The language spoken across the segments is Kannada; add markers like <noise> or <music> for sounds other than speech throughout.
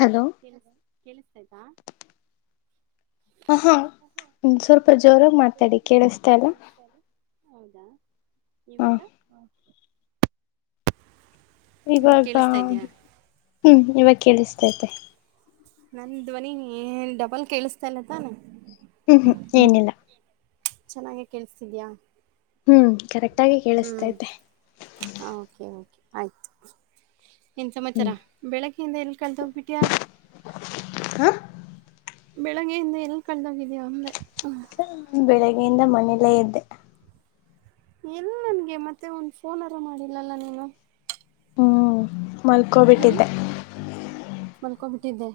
ಹಲೋ ಕೆಲ್ಸತದಾ ಹ ಹಾ ಸ್ವಲ್ಪ ಜೋರಾಗ ಮಾತಾಡಿ ಕೇಳಿಸತ ಅಲ್ಲ ಹೌದಾ ಇವತ್ತ ಇವಾಗ ಕೇಳಿಸ್ತಾ ಇದ್ಯಾ ಹ್ಮ್ ಇವಾಗ ಕೇಳಿಸ್ತೈತೆ ನನ್ ಧ್ವನಿ ಏ ಡಬಲ್ ಕೇಳಿಸತಾ ಇಲ್ಲತಾನ ಹ್ಮ್ ಹ್ಮ್ ಏನಿಲ್ಲ. ಚೆನ್ನಾಗೆ ಕಲ್ಸತಿದ್ಯಾ ಹ್ಮ್ ಕರೆಕ್ಟ್ ಆಗಿ ಹ್ಞ ಕೇಳಿಸ್ತೈತೆ ಓಕೆ ಓಕೆ ಆಯಿತು ಏನ್ ಸಮಾಚಾರ ಹ್ಮ್ ಬೆಳಗ್ಯಿಂದ ಎಲ್ಲಿ ಕಲ್ತ ಹೋಗ್ಬಿಟ್ಯಾ ಹ ಬೆಳಗ್ಗೆಯಿಂದ ಎಲ್ ಕಳದೋಗಿದ್ಯಾಾ ಒಂದೆ ಬೆಳಿಗ್ಗೆಯಿಂದ ಮನೇಲ್ಲೇ ಇದ್ದೆ ಎಲ್ಲ ನನ್ಗೆ ಮತ್ತೆ ಒಂದ ಫೋನ್ರ ಮಾಡಿಲ್ಲಲ್ಲ ನೀನು ಹ್ಮ್ ಮಲ್ಕೋಬಿಟ್ಟಿದ್ದೆ ಕಮಿಟ್ಟಿಯಿದೆ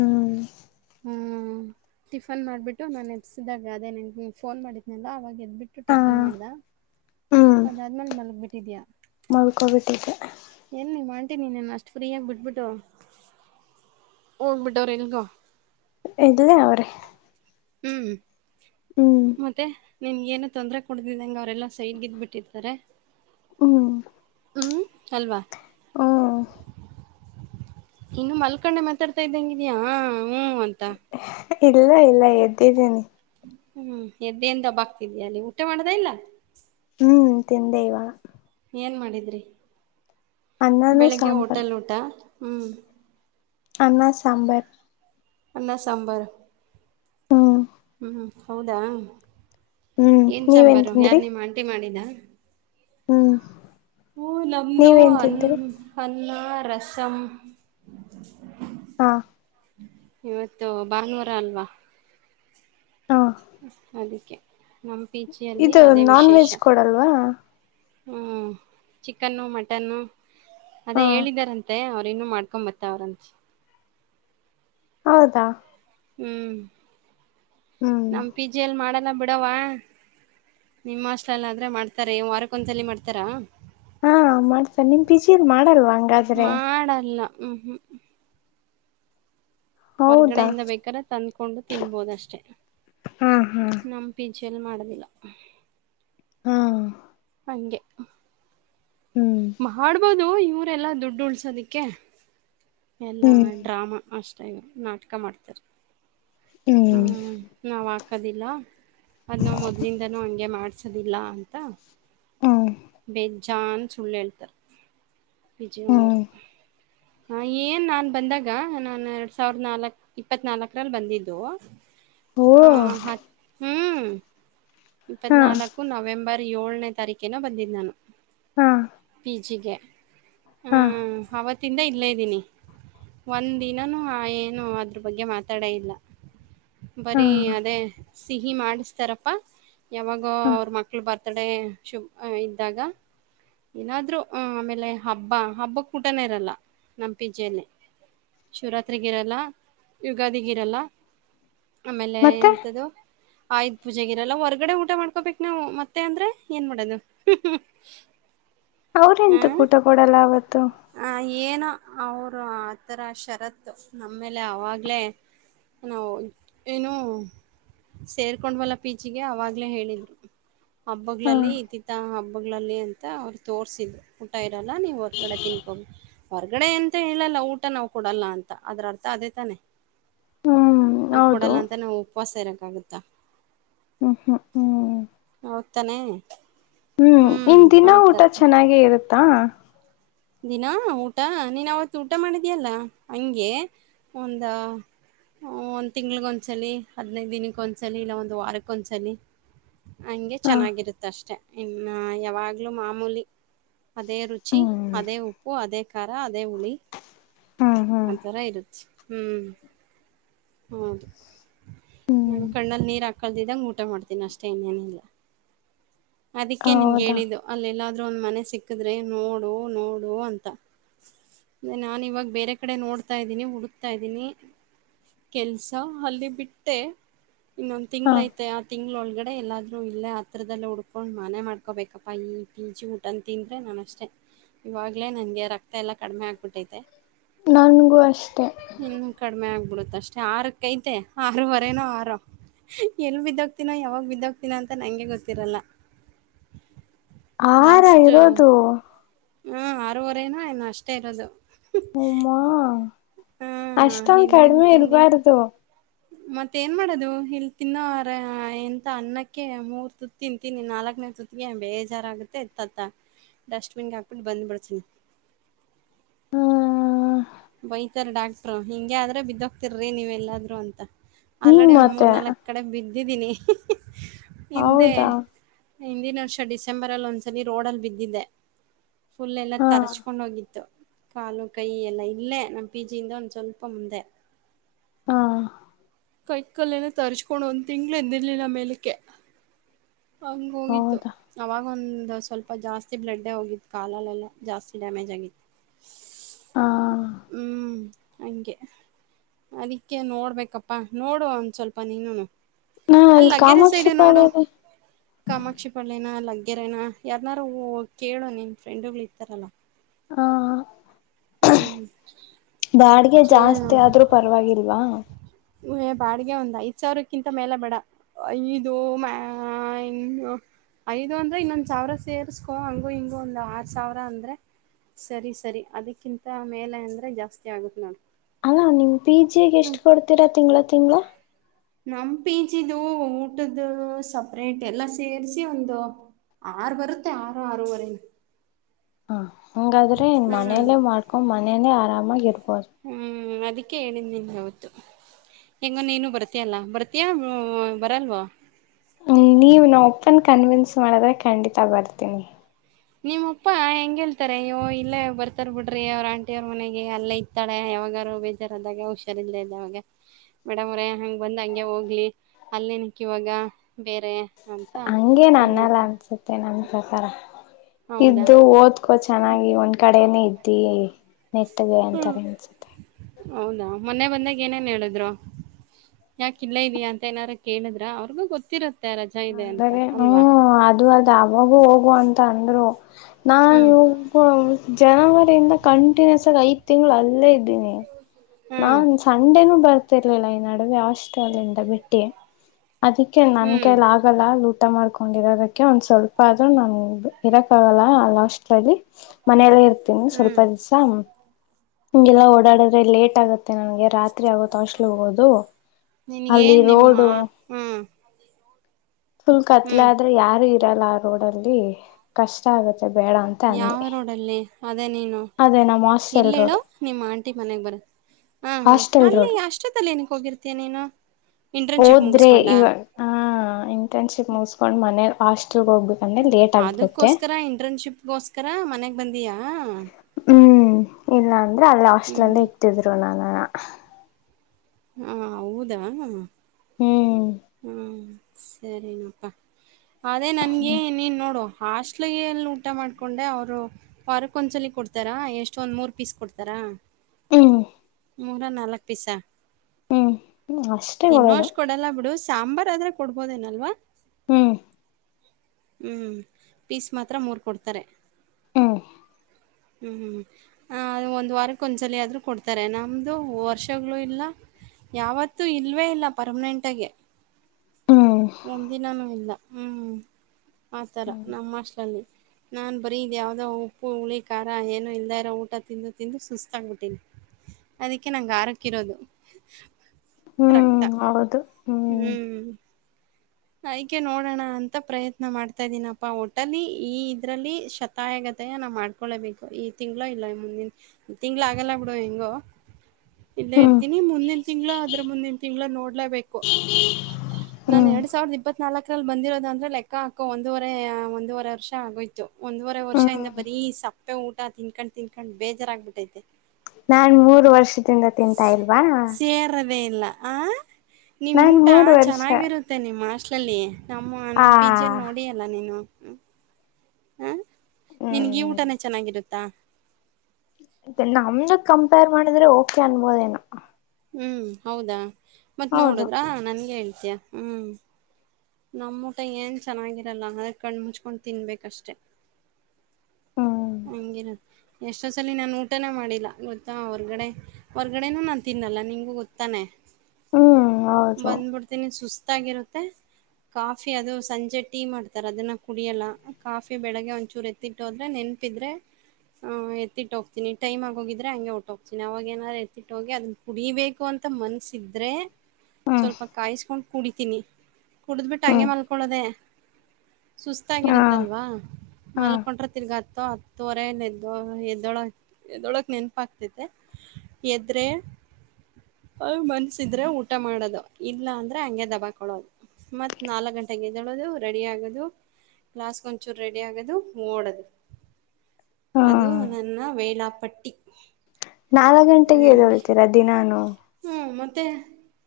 ಹ್ಮ್ ಹ್ಮ್ ಟಿಫನ್ ಮಾಡಿಬಿಟ್ಟು ನಾನು ಎತ್ಸಿದಾಗ ಅದೇ ನನ್ ಫೋನ್ ಮಾಡಿದ್ನಲ್ಲ ಅವವಾಗ ಎದ್ಬಿಟ್ಟು ಹ ಟಿಫನ್ ಮಾಡ್ದ ಒಂದ್ಾದ್ಮೇಲೆ ಮಲಗ್ ಬಿಟ್ಟಿದ್ಯಾಾ ಮಕೋಬಟ್ಟ ಎನ್ ಮಾಡಂಟೀನಿ ನೀನ್ ಅಷ್ಟು ಫ್ರೀಯಗ ಬಿಟ್ಬಿಟ್ಟು ಓಣಬಿಟ್ಟವರಲ್ಲಂಗ ಇಲ್ಲ ಅವರ ಹ್ಮ್ ಮತ್ತೆ ನಿನ್ಗ ಏನು ತೊಂದ್ರ ಕೊಡುದಿದ್ದಂಗ ಲ್ಲ ಸೈಡ್ಗ ಇದ್ ಬಿಿಟ್ಟಿರ್ತಾರೆ ಹ್ಮ್ ಅಲ್ವಾ ಹ್ಮ ಇನ್ನು ಮಲ್ಕೊಂಡೆ ಮಾತಾಡ್ತಾ ಇದ್ದಂಗಿದಯಾ ಹ್ಮ ಅಂತ ಇಲ್ಲ ಇಲ್ಲ ಎದ್ದಿದ್ದೀನಿ ಹ್ಮ್ ಎದ್ದೆಯಿಂದಬ್ ಬ ಆಕ್ತಿದಿಯಲ್ಲಿ ಊಟ ಮಾಡದ ಇಲ್ಲ ಹ್ಮ್ ತಿಿಂದ ಇವಳ ಏನು ಮಾಡಿದ್ರಿ ಅನ್ನನೂ ಬೆಳಿಗ್ಗೆ ಸಾಂಬಾರ್ ಹೋಟೆಲ್ ಊಟ ಹ್ಞೂ ಅನ್ನ ಸಾಂಬಾರ್ ಅನ್ನ ಸಾಂಬಾರ ಹಾ ಹ್ಮ್ ಹೌದಾ ಹ್ಮ್ ಏನ್ ನೀವೇನ್ ಚಂಬಾರು ಯಾರ್ ತಿಂದ್ರಿ ನಿಮ್ ಆಂಟಿ ಮಾಡಿದ ಹ್ಮ್ ಹ್ಮ ನಮ್ದು ನೀವೇನ್ ಅನ್ ತಿಂದ್ರಿ ಅಣ್ಣ ರಸಂ ಹಾ ಇವತ್ತು ಭಾನುವಾರ ಅಲ್ವಾ ಹಾ ಅದಕ್ಕೆ ನಮ್ಮ ಪೀಚಿಯಲ್ಲಿ ಇದು ಅದೇ ನಾನ್ ವೆಜ್ ಕೊಡಲ್ವಾ ಹ್ಮ ಚಿಕನ್ನು ಮಟನ್ನು ಹಾ ಅದೇ ಹೇಳಿದಾರಂತೆ ಅವರು ಇನ್ನು ಮಾಡ್ಕೊ ಬತ್ತಾವ ಅವ್ರ ಹೌದಾ ಹ್ಮ್ ಹ್ಮ್ ನಮ್ ಪಿಜಿಲ್ಲಿ ಮಾಡಲ್ಲ ಬಿ ಡವಾ ನಿಮ್ಮ ಅಸ್ಲಲ್ಲಾದ್ರೆ ಮಾಡ್ತಾರೆ ವಾರಕ್ಕೊಂದಸಲಿ ಮಾಡ್ತಾರ ಹಾ ಮಾಡ್ತಾರೆ ನಿಮ್ ಪಿಜೀರ್ ಮಾಡಲ್ವಾ ಹಂಗಾದ್ರೆ ಮಾಡಲ್ಲ ಹ್ಮ್ ಹ್ಮ್ ಹೌದಾ ಹೊರ್ಗಡೆಯಿಂದ ಬೇಕ್ರೆ ತಂದ್ಕೊಂಡು ತಿನ್ಬೋದಷ್ಟೆ ಹಾ ಹಾ ನಮ ಪಿಂಚಲ್ ಮಾಡದಿಲ್ಲ ಹಾ ಹಗೆ ಹ್ಮ್ ಮಾಡ್ಬೋದು ಇವರೆಲ್ಲಾ ದುಡ್ಡು ಉಳ್ಸೋದಿಕ್ಕೆ ಎಲ್ಲ ಹ್ಮ್ ಡ್ರಾಮಾ ಅಷ್ಟಾಗಿ ನಾಟಕ ಮಾಡ್ತಾರೆ ಹ್ಮ್ ಹಾಕದಿಲ್ಲ ಅದನ್ನ ಮೊದ್ಲಿಂದನೂ ಹಂಗೆ ಮಾಡ್ಸೋದಿಲ್ಲ ಅಂತ ಹ ಬೇಜಜಾನ್ ಸುಳ್ಳು ಹೇಳ್ತಾರ ವಿಜಯವನರ್ ಹ್ಮ್ ಹ ಏನ್ ನಾನ್ ಬಂದಾಗ ನಾನು ಎರಡ್ ಸಾವಿರ್ ನಾಲ್ಕ್ ಇಪ್ಪತ್ ನಾಲ್ಕರಲ್ಲಿ ಬಂದಿದ್ದು ಓ ಆ ಹತ್ತು ಹಾ ಇಪ್ಪತ್ನಾಲ್ಕು ನವೆಂಬರ್ ಏಳನೇ ತಾರೀಕನ ಬಂದಿದ್ದ್ ನಾನು ಹಾ ಪಿಜಿಗೆ ಹಾ ಹ್ಮ ಅವತ್ತಿಂದ ಇಲ್ಲೇ ಇದ್ದೀನಿ ಒಂದ್ ದಿನನುೂ ಏನು ಅದ್ರ ಬಗ್ಗೆ ಮಾತಾಡ ಇಲ್ಲ ಹಾ ಬರೀ ಅದೇ ಸಿಹಿ ಮಾಡಿಸತಾರಪ್ಪಾ ಯಾವಾಗೋ ಹಾ ಅವ್ರ ಮಕ್ಳ ಬರ್ತ್ಡೇ ಶು ಇದ್ದಾಗ ಏನಾದ್ರೂ ಆಮೇಲೆ ಹಬ್ಬ ಹಬ್ಬ ಕೂಟಾನೇ ಇರಲ್ಲ ನಮ್ಮ್ ಪಿಜೆಲ್ಲಿ ಶಿವರಾತ್ಗ ಇರಲ್ಲ ಯುಗಾದಿಗ ಇರಲ್ಲ ಆಮೇಲೆ ಮತ್ತೆ ಎಂತ್ದ ಆಯ್ದ್ ಪೂಜೆಗೆರಲ್ಲ ಹೊರಗ ಹೊಗಡೆ ಊಟ ಮಾಡ್ಕೋಬೇಕು ನಾವು ಮತ್ತೆ ಅಂದ್ರೆ ಏನ್ ಮಾಡೋದು ಅವ್ರೆಂತು ಹ ಊಟ ಕೊಡಲ್ಲ ಅವವತ್ತು ಆ ಏನೋ ಅವರು ಆತರ ಶರತ್ ನಮ್ಮ್ಮೇಲೆ ಅವಾಗ್ಲೇ ನಾವು ಏನು ಸೇರ್ಕೊಂಡವಲ್ಲ ಪೀಚಿಗೆ ಅವಾಗ ಹೇಳಿದ್ರು ಹ ಹಬ್ಬಗಳಲ್ಲಿ ಇತತ ಹಬ್ಬ ಅಂತ ಅವ್ರು ತೋರ್ರಿಸಿದ್ರು ಊಟ ಇರಲ್ಲ ನೀವು್ ಹೊರಗಡೆ ತಿನ್ಕೋ ಹೊರ್ಗಡೆ ಅಂತ ಹೇಳಲ್ಲ ಎಲ್ಲ ಊಟ ನಾವು ಕೊಡಲ್ಲ ಅಂತ ಅದ್ರರ್ಥ ಅದೇ ತಾನೆ ಹ್ಮ್ ಅವ್ರ ಹೌದು ಕೊಡಲ್ಲ ಅಂತ ನಾವು ಉಪವಾಸ ಇರಕ್ಗುತ್ತ ಹ್ಮ್ ಹ್ಮ್ ಹ್ಮ್ ಹೋಗ್ತಾನೆ ಹ್ಮ್ ಇನ್ ದಿನ ಊಟ ಚೆನ್ನಾಗೆ ಇರುತ್ತಾ ದಿನಾ ಊಟ ನೀನ್ ಅವತ್ತು ಊಟ ಮಾಡಿದಯಲ್ಲ ಹಂಗೆ ಒಂದಾ ಒಂದು ತಿಂಗಳಗ ಒಂದ್ಸಲ ಹದ್ನೈದು ದಿನಕ್ಕ ಒಂದ್ಸಲ ಇಲ್ಲ ಒಂದು ವಾರಕ್ಕೊಂದ್ಸಲ ಹಗೆ ಹ ಚೆನ್ನಾಗಿರುತ್ತ ಅಷ್ಟೆ ಇನ್ನು ಯಾವಾಗ್ಲೂ ಮಾಮೂಲಿ ಅದೇ ರುಚಿ ಹ್ಮ್ ಅದೇ ಉಪ್ಪು ಅದೇ ಖಾರ ಅದೇ ಹುಳಿ ಹ್ಮ್ ಹ್ಮ್ ಹ್ಮ್ ಹೌದು ನಮ ಹ್ಮ್ ಕಣ್ಣಲ್ಲಿ ನೀರ್ ಹಾಕ್ ಕಲ್ದಿದಂಗ ಊಟ ಮಾಡ್ತೀನಿ ಅಷ್ಟೇ ಏನೇನಿಲ್ಲ ಅದಕ್ಕೆ ನಿನ್ಗೆ ಹೌದಾ ಹೇಳಿದ್ದು ಅಲ್ಲ ಎಲ್ಲಾದ ಇದ್ರ ಒಂದ ಮನೆ ಸಿಕ್ಕಿದ್ರೆ ನೋಡು ನೋಡು ಅಂತ ನಾನನ್ ಇವಾಗ ಬೇರೆ ಕಡೆ ನೋಡ್ತಾ ಇದ್ದೀನಿ ಹುಡುಕ್ತಾ ಇದ್ದೀನಿ ಕೆಲ್ಸ ಅಲ್ಲಿ ಬಿಟ್ಟೆ ಇನ್ನೊಂದ್ ಹ ತಿಂಗ್ಳ ಐತೆ ಆ ತಿಂಗಳ ಒಳಗೆ. ಹೊಗಡೆ ಎಲ್ಲಾದರೂ ಇಲ್ಲೇ ಹತ್ತತ್ರದಲ್ಲೇ ಹುಡ್ಕೊಂಡು ಮನೆ ಮಾಡ್ಕೋಬೇಕಪ್ಪ ಈ ಪೀಜಿ ಊಟನ್ ತಿಂದರೆ ನಾನ್ ಅಷ್ಟೇ. ಇವಾಗ್ಲೇ ನನ್ಗೆ ರಕ್ತ ಎಲ್ಲಾ ಕಡಿಮೆ ಆಗ್ಬಿಟ್ಟೈತೆ. ನನ್ಗು ಅಷ್ಟೆ. ಮತ್ತಷ್ಟೇ ಆರಕ್ಕೈತೆ ಆರುವರೆನೂ ಆರೊ. ಎಲ್ ಬಿದ್ದೋಗ್ತೀನೋ ಯಾವಾಗ ಬಿದ್ದೋಗ್ತೀನೋ ಅಂತ ನಂಗೆ ಗೊತ್ತಿರಲ್ಲ. ಆರ ಇರೋದು. ಹ್ಮ ಆರೂವರೆನೂ ಇನ್ನು ಅಷ್ಟೇ ಇರೋದು. ಅಮ್ಮ ಹಾ ಅಷ್ಟೂನ್ ಹಿಂದಿನ ಕಡಿಮೆ ತಿಂಗ್ಳ ಇರ್ಬಾರ್ದು. ಮತ್ತ ಏನ್ ಮಾಡದು ಇಲ್ಲಿ ತಿನ್ನವಾರ ಇಂತ ಅನ್ನಕ್ಕೆ ಮೂರ್ ತುತ್ತ್ ತಿಂತೀನಿ ನಾಲ್ಕ ತುತ್ಗೇ ಬೇಜಾರ್ ಆಗುತ್ತೆ ಎತ್ತತ್ತ ಡಸ್ಟ್ಬಿನ್ಗೆ ಹಾಕ್ಬಿಟ್ಟು ಬಂದ್ಬಡ್ತಿನಿ. <inaudible> ಹಾ ಬೈತಾರ್ ಡಾಕ್ಟ್ರು ಹಿಂಗೆ ಆದ್ರೆ ಬಿದ್ದಹೋಗ್ತಿರಿ ನೀವೆ ಎಲ್ಲಾದ್ರು ಅಂತ. ಹ್ಮ್ ಅಲ್ರಾಡಿ ಒಂದ್ ಮೂರ್ ಮತ್ತೆ ನಾಲ್ಕ್ ಕಡೆ ಬಿದ್ದಿದ್ದೀನಿ ಹಿಂದೆ. ಹೌದಾ ಹಿಂದಿನ್ ವರ್ಷ ಡಿಸೆಂಬರ್ ಅಲ್ಲಿ ಒಂದ್ಸಲ ರೋಡಲ್ಲಿ ಬಿದ್ದಿದ್ದೆ. ಫುಲ್ ಎಲ್ಲಾ ಹಾ ತರಚ್ಕೊಂಡ್ ಹೋಗಿತ್ತು ಕಾಲು ಕೈ ಎಲ್ಲ. ಇಲ್ಲೇ ನಮ್ಮ ಪಿಜಿ ಯಿಂದ ಒಂದ ಸ್ವಲ್ಪ ಮುಂದೆ. ಹಾ ಕೈಕಲ್ಲನ ತರ್ಚ್ಕೊಂಡ್ ಒಂದ್ ತಿಂಳ ಎಂದಿರ್ಲಿನ ಮೇಲಕ್ಕೆ. ಹಂಗ ಹೋಗಿತ್ತು ಹೌದಾ ಅವಾಗ ಒಂದ ಸ್ವಲ್ಪ. ಜಾಸ್ತಿ ಬ್ಲಡ್ಡೇ ಹೋಗಿತ್ತು ಕಾಲಲ್ಲೆಲ್ಲ ಜಾಸ್ತಿ ಡ್ಯಾಮೇಜ್ ಆಗಿತ್ತು. ಹಾ ಹ್ಮ್ ಹಂಗೆ. ಅದಕ್ಕೆ ನೋಡ್ಬೇಕಪ್ಪಾ ನೋಡು ಒಂದ್ ಸ್ವಲ್ಪ ನೀನುನು. ನಾ ಅ ಇಲ್ಲಿ ಲಗ್ಗೇರೆ ಸೈಡ್ ಕಾಮಾಕ್ಷಿ ನೋಡು ಪಾಳ್ಯದ ಕಾಮಾಕ್ಷಿ ಪಳ್ಳಿನ ಲ ಯರಾನಾ ಯಾರನಾರು ಕೇಳು ನಿನ್ ಫ್ರೆಂಡುಗಳು ಇತಾರಲ್ಲ. ಹಾ ಬಾಡಿಗೆ ಜಾಸ್ತಿ ಆದ್ರು ಪರವಾಗಿಲ್ವಾ. ಹೇ ಬಾಡಿಗೆ ಒಂದ್ ಐದ್ ಸಾವಿರಕ್ಕಿಂತ ಮೇಲೆ ಬೇಡ. ಐದು ಮಾ ಇನ್ನು. ಐದು ಅಂದ್ರೆ ಇನ್ನೊಂದ್ ಸಾವಿರ ಸೇರ್ಸ್ಕೊ ಹಂಗು ಹಿಂಗೊ ಒಂದ್ ಆರ್ ಸಾವಿರ ಅಂದ್ರೆ. ಸರಿ ಸರಿ ಅದಕ್ಕಿಂತ ಮೇಲೆ ಅಂದ್ರೆ ಜಾಸ್ತಿ ಆಗತ್ ನೋಡ್. ಅಲ್ಲ ನಿಮ್ ಪಿಜಿಗ್ ಎಷ್ಟ್ ಕೊಡ್ತೀರಾ ತಿಂಗ್ಳ ತಿಂಗ್ಳ. ನಮ್ ಪಿಜಿದು ಊಟದ್ದು ಸಪ್ರೇಟ್ ಎಲ್ಲಾ ಸೇರಿಸಿ ಒಂದು. ಆರ್ ಬರುತ್ತೆ ಆರೂ ಆರವರೆನೂ. ಹಾ ಹಂಗಾದ್ರೆ ಇನ್ ಮನೇಲ್ಲೇ ಮಾಡ್ಕೊಂಡ್ ಮನೇಲ್ಲೇ ಆರಾಮಾಗಿ ಇರ್ಬೋದು. ಕೇಳಿದ್ದ ನಿನ್ಗ್ವತ್ತು. ಹೆಂಗಂದ ನೀನು ಬರ್ತಯಲ್ಲ ಬರ್ತಯ <unintelligible> ಬರಲ್ವಾ. ಹ್ಮ್ ನೀವ್ ನ ಒಪ್ಪನ್ ಕನ್ವಿನ್ಸ್ ಮಾಡದ್ರೆ ಖಂಡಿತ ಬರ್ತೀನಿ. ನಿಮ್ಮಪ್ಪಾ ಹೆಂಗ ಹೇಳ್ತಾರೆ ಇ್ಯೋ ಇಲ್ಲೇ ಬರ್ತಾರ ಬಿಡ್ರಿ ಅವ್ರ ಆಂಟಿ ಅವ್ರ ಮನೆಗೆ ಅಲ್ಲೇ ಇತಾಳೆ. ಯಾವಾಗಾರು ಬೇಜಾರಾದಾಗ ಹುಷರಿಲ್ದೆರೊವಗ. ಮೇಡಮ್ ಅವ್ರ ಹಂಗ್ ಬಂದ್ ಹಂಗೆ ಹೋಗ್ಲಿ ಅಲ್ಲೇನಕ್ ಇವಾಗ ಬೇರೆ. ಅಂತ ಹಂಗೆನ್ ನನ್ನಲ್ಲ ನಿಮ್ಮಪ್ಪ ಅನ್ಸುತ್ತೆ ನನ್ ಪ್ರಕಾರ‌. ಹೌದಾ ಇದ್ದು ಓದ್ಕೊ ಚೆನ್ನಾಗಿ ಒಂದ್ ಕಡೆನೇ ಇದ್ದಿ. ನೆಟ್ಟಗೆ ಅಂತಾರೆ ಅನ್ಸುತ್ತೆ. ಹೌದಾ ಮೊನ್ನೆ ಬಂದಾಗ ಏನೇನ್ ಹೇಳಿದ್ರು. ಯಾಕ ಇಲ್ಲೆ ಇದಯಾ ಅಂತ ಏನಾರು ಕೇಳಿದ್ರ ಅವ್ರಿಗೂ ಗೊತ್ತಿರು ಅಂದರೆ ಹ್ಮ್ ಅದು ಅದ ಅವಾಗೂ ಹೋಗುವ ಅಂತ ಅಂದ್ರು ನಾ ಹ್ಮ್ ಇವು ಜನವರಿಯಿಂದ ಕಂಟಿನ್ಯೂಸ್ ಆಗಿ ಐ ತಿಂಗಳು ಅಲ್ಲೇ ಇದ್ದೀನಿ ಹ್ಮ್ ನಾನ್ ಸಂಡೇನುೂ ಬರ್ತಿರ್ಲಿಲ್ಲ ಈ ನಡುವೆ. ಬಿಟ್ಟಿ ಅದಕ್ಕೆ ನನ್ ಹ್ಮ್ ಕೈಲ್ಲಿ ಆಗಲ್ಲ. ಮಾಡ್ಕೊಂಡ್ಿರೋದಕ್ಕೆ ಒಂದ್ ಸ್ವಲ್ಪ ಆದ್ರ ನಮ ಇರಕ್ ಆಗಲ್ಲ ಅಲ್ ಲಾಸ್ಟ್ಲ್ಲಿ ಮನೆಯಲೇ ಇ ತುಂ ಸ್ವಲ್ಪ ಹ್ಮ್ ದಿವ್ಸ ಇಂಗೆಲ್ಲಾ ಓಡಾಡಿದ್ರೆ ಲೇಟ್ ಆಗುತ್ತೆ ನನ್ಗೆ ರಾತ್ರಿ ಆಗುತ್ತ ಅಷ್ಟ್ ದುಹೌದು ನಿನ್ಗೇ ನಿಮ್ಮ ಹ್ಮ ಫುಲ್ ಕತ್ಲೆ ಆದ್ರೆ ಯಾರು ಇರಲ್ಲ ಆ ರೋಡಲ್ಲಿ ಕಷ್ಟ ಆಗತ್ತೆ ಬೇಡ ಅಂತ ಅಂದೆ ಯಾವ ರೋಡಲ್ಲಿ ಅದೇ ನೀನು ಅದೇ ನಮ್ಮ್ ಹಾಸ್ಟೆಲ್ ಎಲ್ಲೇಳು ರೋಡ್ ನಿಮ್ಮ ಆಂಟಿ ಮನೆಗ್ ಬರುತ್ತ ಹ್ಮ್ ಹ್ಮು ಹಾಸ್ಟೆಲ್ ಅಲ್ಲಿ ರೋಡ್ ಅಷ್ಟೊತ್ತಲ್ಲಿ ಏನುಕ್ ಹೋಗಿರ್ತೀಯ ನೀನು ಇಂಟರ್ನ್‌ಶಿಪ್ ಹೋದ್ರೆ ಮುಗಿಸ್ಕೊಂಡಾ? ಇವ ಹಾ ಇಂಟರ್ನ್ಶಿಪ್ ಮುಗಸ್ಕೊಂಡ್ ಮನೆ ಅಷ್ಟ್ ಅದಕ್ಕೋಸ್ಕರ ಇಂಟರ್ನ್ಶಿಪ್ಗೋಸ್ಕರ ಮನೆಗ್ ಹ್ಮು ಇಲ್ಲಾಂದ್ರೆ ಅಲ್ಲೇ ಹಾಸ್ಟ್ಲಲ್ಲೇ ಹ್ಮ್. ಇಕ್ತಿದ್ರು ನಾನೆಯ ಹ್ಮುಮ್ ಹೌದಾ ಹ್ಮುಮ್ ಹ್ಮೂಮ್ ಸರಿನಪ್ಪ ಅದೇ ನನ್ಗೆ ನೀನ್ ನೋಡು ಹಾಸ್ಟ್ಲಿಗೆಲ್ಲಿ ಊಟ ಮಾಡ್ಕೊಂಡೆ ಅವರು ವಾರಕ್ಕೊಂದ್ಸಲಿ ಕೊಡ್ತಾರಾ ಎಷ್ಟೊಂದ್ ಮೂರು ಪೀಸ್ ಕೊಡ್ತಾರ ಹ್ಮು್ಮ್ ಮೂರ ನಾಲ್ಕು ಪೀಸ ಹ್ಮುಮ್ ತಿನ್ನೋವಷ್ಟ್ ಕೊಡಲ್ಲ ಬಿಡು ಸಾಂಬಾರ್ ಆದ್ರೆ ಕೊಡ್ಬೋದೇನಲ್ವಾ ಹ್ಮುಮ್ ಹ್ಮುಮ್ ಪೀಸ್ ಮಾತ್ರ ಮೂರ್ ಕೊಡ್ತಾರೆ ಹ್ಮ್ ಹ್ಮ್ ಹ್ಮ್ ಹಾ ಒಂದ್ ವಾರಕ್ ಒಂದ್ಸಲ ಆದ್ರು ಕೊಡ್ತಾರೆ ನಮ್ದು ವರ್ಷಗಳು ಇಲ್ಲ ಯಾವತ್ತೂ ಇಲ್ವೇಇಲ್ಲ ಪರ್ಮನೆಂಟಗೆ ಹ್ಮ್ ಒಂದಿನಾನೂ ಇಲ್ಲ ಆತರ ನಮ್ ಹಾಸ್ಟ್ಲಲ್ಲಿ ನಾನ್ ಬರೀ ಇದ್ ಯಾವ್ದೋ ಉಪ್ಪು ಹುಳಿ ಖಾರ ಏನು ಇಲ್ಲ್ದೆಇರೊ ಊಟ ತಿಂದು ತಿಂದು ಸುಸ್ತಾಗಬಿಟ್ಟೀನಿ ಅದಕ್ಕೆ ನಂಗ ಆರುಕ್ಕಿರೋದು ಹ್ಮೂ ಹೌದು ಹ್ಮ್ ಹ್ಮು ಅದಿಕ್ಕೆ ನೋಡೋಣ ಅಂತ ಪ್ರಯತ್ನ ಮಾಡ್ತಾ ಇದ್ದೀನಪ್ಪಾ ಒಟ್ಟಲ್ಲಿ ಈ ಇದ್ರಲ್ಲಿ ಶತಾಯಗತಾಯ ಮತ್ತೇ ನಾವ್ ಮಾಡ್ಕೊಳ್ಳೇಬೇಕು ಈ ತಿಂಗ್ಳು ಇಲ್ಲ ಮುಂದಿನ ಈ ತಿಂಗ್ಳು ಆಗಲ್ಲ ಬಿಡು ಹೆಂಗೋ ಇಲ್ಲ ಹ್ಮ್ ಇರ್ತಿನಿ ಮುಂದಿನ ತಿಂಗ್ಳು ಅದ್ರು ಮುಂದಿ ತಿ ತಿಂಗ್ಳ ನೋಡ್ಲೇಬೇಕು ನನ್ ಹ್ಮ್ ಎರ್ ಸಾವ್ರದ ಇಪ್ಪತ್ ನಾಲ್ಕರಲ್ಲಿ ಬಂದಿರೋದು ಅಂದ್ರೆ ಲೆಕ್ಕ ಹಾಕೋ ಒಂದೂವರೆ ಒಂದೂವರೆ ವರ್ಷ ಆಗೋಯ್ತು ಒಂದುವರೆ ಹ್ಮ್ ವರ್ಷಇಂದ ಬರೀ ಸಪ್ಪೇ ಊಟ ತಿನ್ಕೊಂಡ್ ತಿಂನ್ಕೊಂಡ್ ಬೇಜಾರಾಗಬಿಟ್ಟೈತೆ ನಾನ್ ಮೂರು ವರ್ಷದಿಂದ ತಿಂತಾ ಇಲ್ವಾ ನಿಲ್ಲ ಆ ನಿಮ್ಮ ನಾನ್ ಊಟ ಮೂರು ವರ್ಷ ಚೆನ್ನಾಗಿರುತ್ತ್ ನಮ್ ಹಸ್ಟ್ಲಲ್ಲಿ ನಮ್ಮ ಆ ನಮ್ ಪಿಜಿಯಲ್ಲಿ ನೋಡಿಯಲ್ಲ ನೀನು ಹ ನಿನ್ಗೆ ಈ ಹ್ಮ್ ಊಟನೇ ಚೆನ್ನಾಗಿರುತ್ತಾ ನಮ್ದುಕ್ ಕಂಪೇರ್ ಮಾಡಿದ್ರೆ ಓಕೆ ಅನ್ಬೋದೇನೊ ಹ್ಮು ಹೌದಾ ಮತ್ ಹೌದು ನೋಡದ್ರಾ ನನ್ಗೆ ಹೇಳ್ತಿಯ ಹ್ಮು ನಮ್ ಊಟ ಏನ್ ಚೆನ್ನಾಗಿರಲ್ಲ ಆದ್ರೆ ಕಣ್ ಮುಚ್ಕೊಂಡ್ ತಿನ್ಬೇಕಷ್ಟೆ ಹ್ಮ್ ಹಂಗಿರದ್ ಎಷ್ಟೋ ಸಲಿ ನಾನು ಊಟನೆ ಮಾಡಿಲ್ಲ ಗೊತ್ತಾ ಹೊರ್ಗಡೆ ಹೊರ್ಗಡೆನೂ ನಾನ್ ತಿನ್ ನಲ್ಲ ನಿಮ್ಗು ಗೊತ್ತಾನೆ ಹ್ಮ್ ಹೌದು ಬಂದ್ಬಿಡ್ತೀನಿ ಸುಸ್ತಾಗಿರುತ್ತೆ ಕಾಫಿ ಅದು ಸಂಜೆ ಟೀ ಮಾಡ್ತಾರದುನ್ನ ಕುಡಿಯಲ್ಲ ಕಾಫಿ ಬೆಳಿಗ್ಗೆ ಒಂದ್ಚೂರು ಎತ್ತಿಟ್ಟೊದ್ರೆ ನೆನ್ಪ ಪಿದ್ರೆ ಹು ಎತ್ತಿಟ್ಹೋಗ್ತಿನಿ ಟೈಮ್ ಆಗ್ಹೋಗಿದ್ರೆ ಹಂಗೆ ಹೋರ್ಟೊಗ್ತಿನಿ ಅವಾಗೇನಾದ್ರು ಎತ್ತಿಟ್ಟೋಗಿ ಅದ್ ಕುಡಿಬೇಕು ಅಂತ ಅಂತ ಮನ್ಸಿದ್ರೆ ಹ್ಮ್ ಸ್ವಲ್ಪ ಕಾಯಿಸ್ಕೊಂಡ್ ಕುಡಿತೀನಿ ಕುಡ್ದ್ ಬಿಟ್ಟು ಹಂಗೆ ಹ್ಮ್ ಮಲ್ಕೊಳ್ಳದೆೇ ಹಾ ಸುಸ್ತಾಗಿರುತ್ತಲ್ವಾ ಹಾ ಮಲ್ಕೊಂಡ್ರೆ ತಿರ್ಗಾ ಹತ್ತುವರೆಂಗೆ ಎದ್ದ ಎದ್ದೋಳಕ್ ಎದೋಳಕ್ ನೆನಪಾಗಗ್ತೈತೆ ಎದ್ರೆ ಅ ಮನ್ಸಿದ್ರೆ ಊಟ ಮಾಡೋದು ಇಲ್ಲ ಅಂದ್ರೆ ಹಂಗೆ ದಬಾಕೊಳ್ಳೊದು ಮತ್ ನಾಲಕ್ ಗಂಟೆಗೆ ಎದ್ದಳೋದು ರೆಡಿ ಆಗದು ಲಾಸ್ಟ್ ಒಂಚೂರು ರೆಡಿ ಆಗದು ಓಡೋದು. ಅದು ನನ್ನ ವೇಳಾಪಟ್ ನಾಲ್ ಗಂಟೆಗ ಎದ್ದೇಳ್ತೀರಾ ದಿನಾನು. ಹ್ಞೂ ಮತ್ತೆ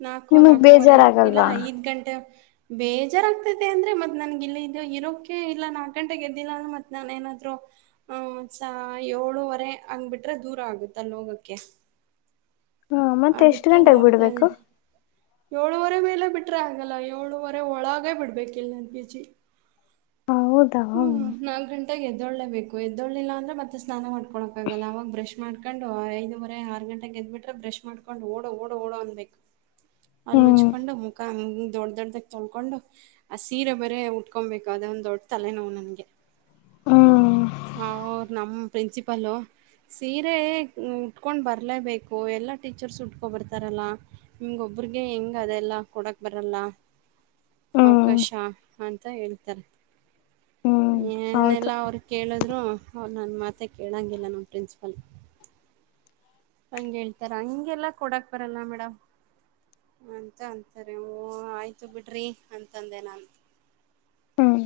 ನಾಕೋ ನಿಮಗ್ ನಾಕೋ ವರೆ ಇಲ್ಲ ಬೇಜಾರಾಗಲ್ವಾ ಐದ್ ಗಂಟೆ. ಬೇಜಾರಗಗ್ತೈತೆ ಅಂದ್ರೆ ಮತ್ ನನ್ ಇಿಲ್ಲ ಇದ ಇರೋಕ ಇಲ್ಲ ನಾಕ ಗಂಟೆಗೆ ಗೆದ್ದಿಲ್ಲ ಅಂದ್ರ ಮತ್ ನಾನನ್ ಏನಾದ್. <inaudible> ಹ್ಮಸ ಏಳುವರೆ ಹಂಗ್ಬಿಟ್ರೆ ದೂರ ಆಗುತ್ತ ಅಲ್ಲ ಹೋಗೋಕೆ. ಹಾ ಮತ್ತೆ ಎಷ್ಟು ಗಂಟಗ್ ಬಿಡ್ಬೇಕು. ಇದ್ದೀನಿ ಏಳುವರೆ ಮೇಲೆ ಬಿಟ್ರೆ ಹಾಗಗಲ್ಲ ಏಳುವರೆ ಒಳಗೇ ಬಿಡ್ಬೇಕಿಿಲ್ಲ ನನ್ ಪಿಜಿ. ಹ್ಮ್ ನಾಲ್ಕ ಗಂಟಾಗ ಎದ್ದೊಳ್ಳೆ ಬೇಕು ಎದೊಳ್ಳಿಲ್ಲ ಅಂದ್ರೆ ಮತ್ತೆ ಸ್ನಾನ ಮಾಡ್ಕ ಕೊಡಕ ಆಗಲ್ಲ ಅವಾಗ ಬ್ರಶ್ ಮಾಡ್ಕ ಕಕೊಂಡು ಐದೂರೆ ಆರು ಗಂಟೆಗೆ ಗೆದ್ಬಿಟ್ರೆ ಬ್ರಷ್ ಮಾಡ್ಕೊಂಡು ಓಡು ಓಡು ಓಡು ಅನ್ಬೇಕು. ಅಲ್ಲ ಹ್ಮ್ ಉಜ್ಕೊಂಡು ಮುಖ ದೊಡ್ಡ ದೊಡ್ಡ್ದಾಗ ತೊಳ್ಕೊಂಡು ಆ ಸೀರೆ ಬರೇ ಉಟ್ಕೊಬೇಕು ಅದೊಂದ ದೊಡ್ಡ ತಲೆ ನೋವ ನನ್ಗೆ ಅವರು ನಮ ಪ್ರಿನ್ಸಿಪಲೂ. ಸೀರೆ ಉಟ್ಕೊಂಡ್ ಬರ್ಲೇಬೇಕು ಎಲ್ಲಾ ಟೀಚರ್ಸ್ ಉಟ್ಕೊ ಬರ್ತಾರಲ್ಲಾ ನಿಮ್ಗೊಬ್ಬ ಒಬ್ಬರ್ಗೆ ಹೆಂಗ ಅದೆಲ್ಲ ಕೊಡಕ್ ಬರಲ್ಲ. ಹ್ಮ್ ಅವಕಾಶ ಅಂತ ಹೇಳ್ತಾರೆ. ಹ್ಮ್ ಹೌದು ಏನೆಲ್ಲಾ ಅವರು ಕೇಳಿದ್ರು ಅವ ನನ್ ಮಾತೆ ಕೇಳೋಂಗಿಲ್ಲ ನಮ್ಮ ಪ್ರಿನ್ಸಿಪಲ್. ಹಂಗ ಹೇಳ್ತಾರ ಹಂಗೆಲ್ಲಾ ಕೊಡಕ್ ಬರಲ್ಲ ಮೇಡಮ್. ಅಂತ ಅಂತಾರೆ ಓ ಆಯ್ತು ಬಿಡ್ರಿ ಅಂತಂದೆ ನಾನು. ಹ್ಮ.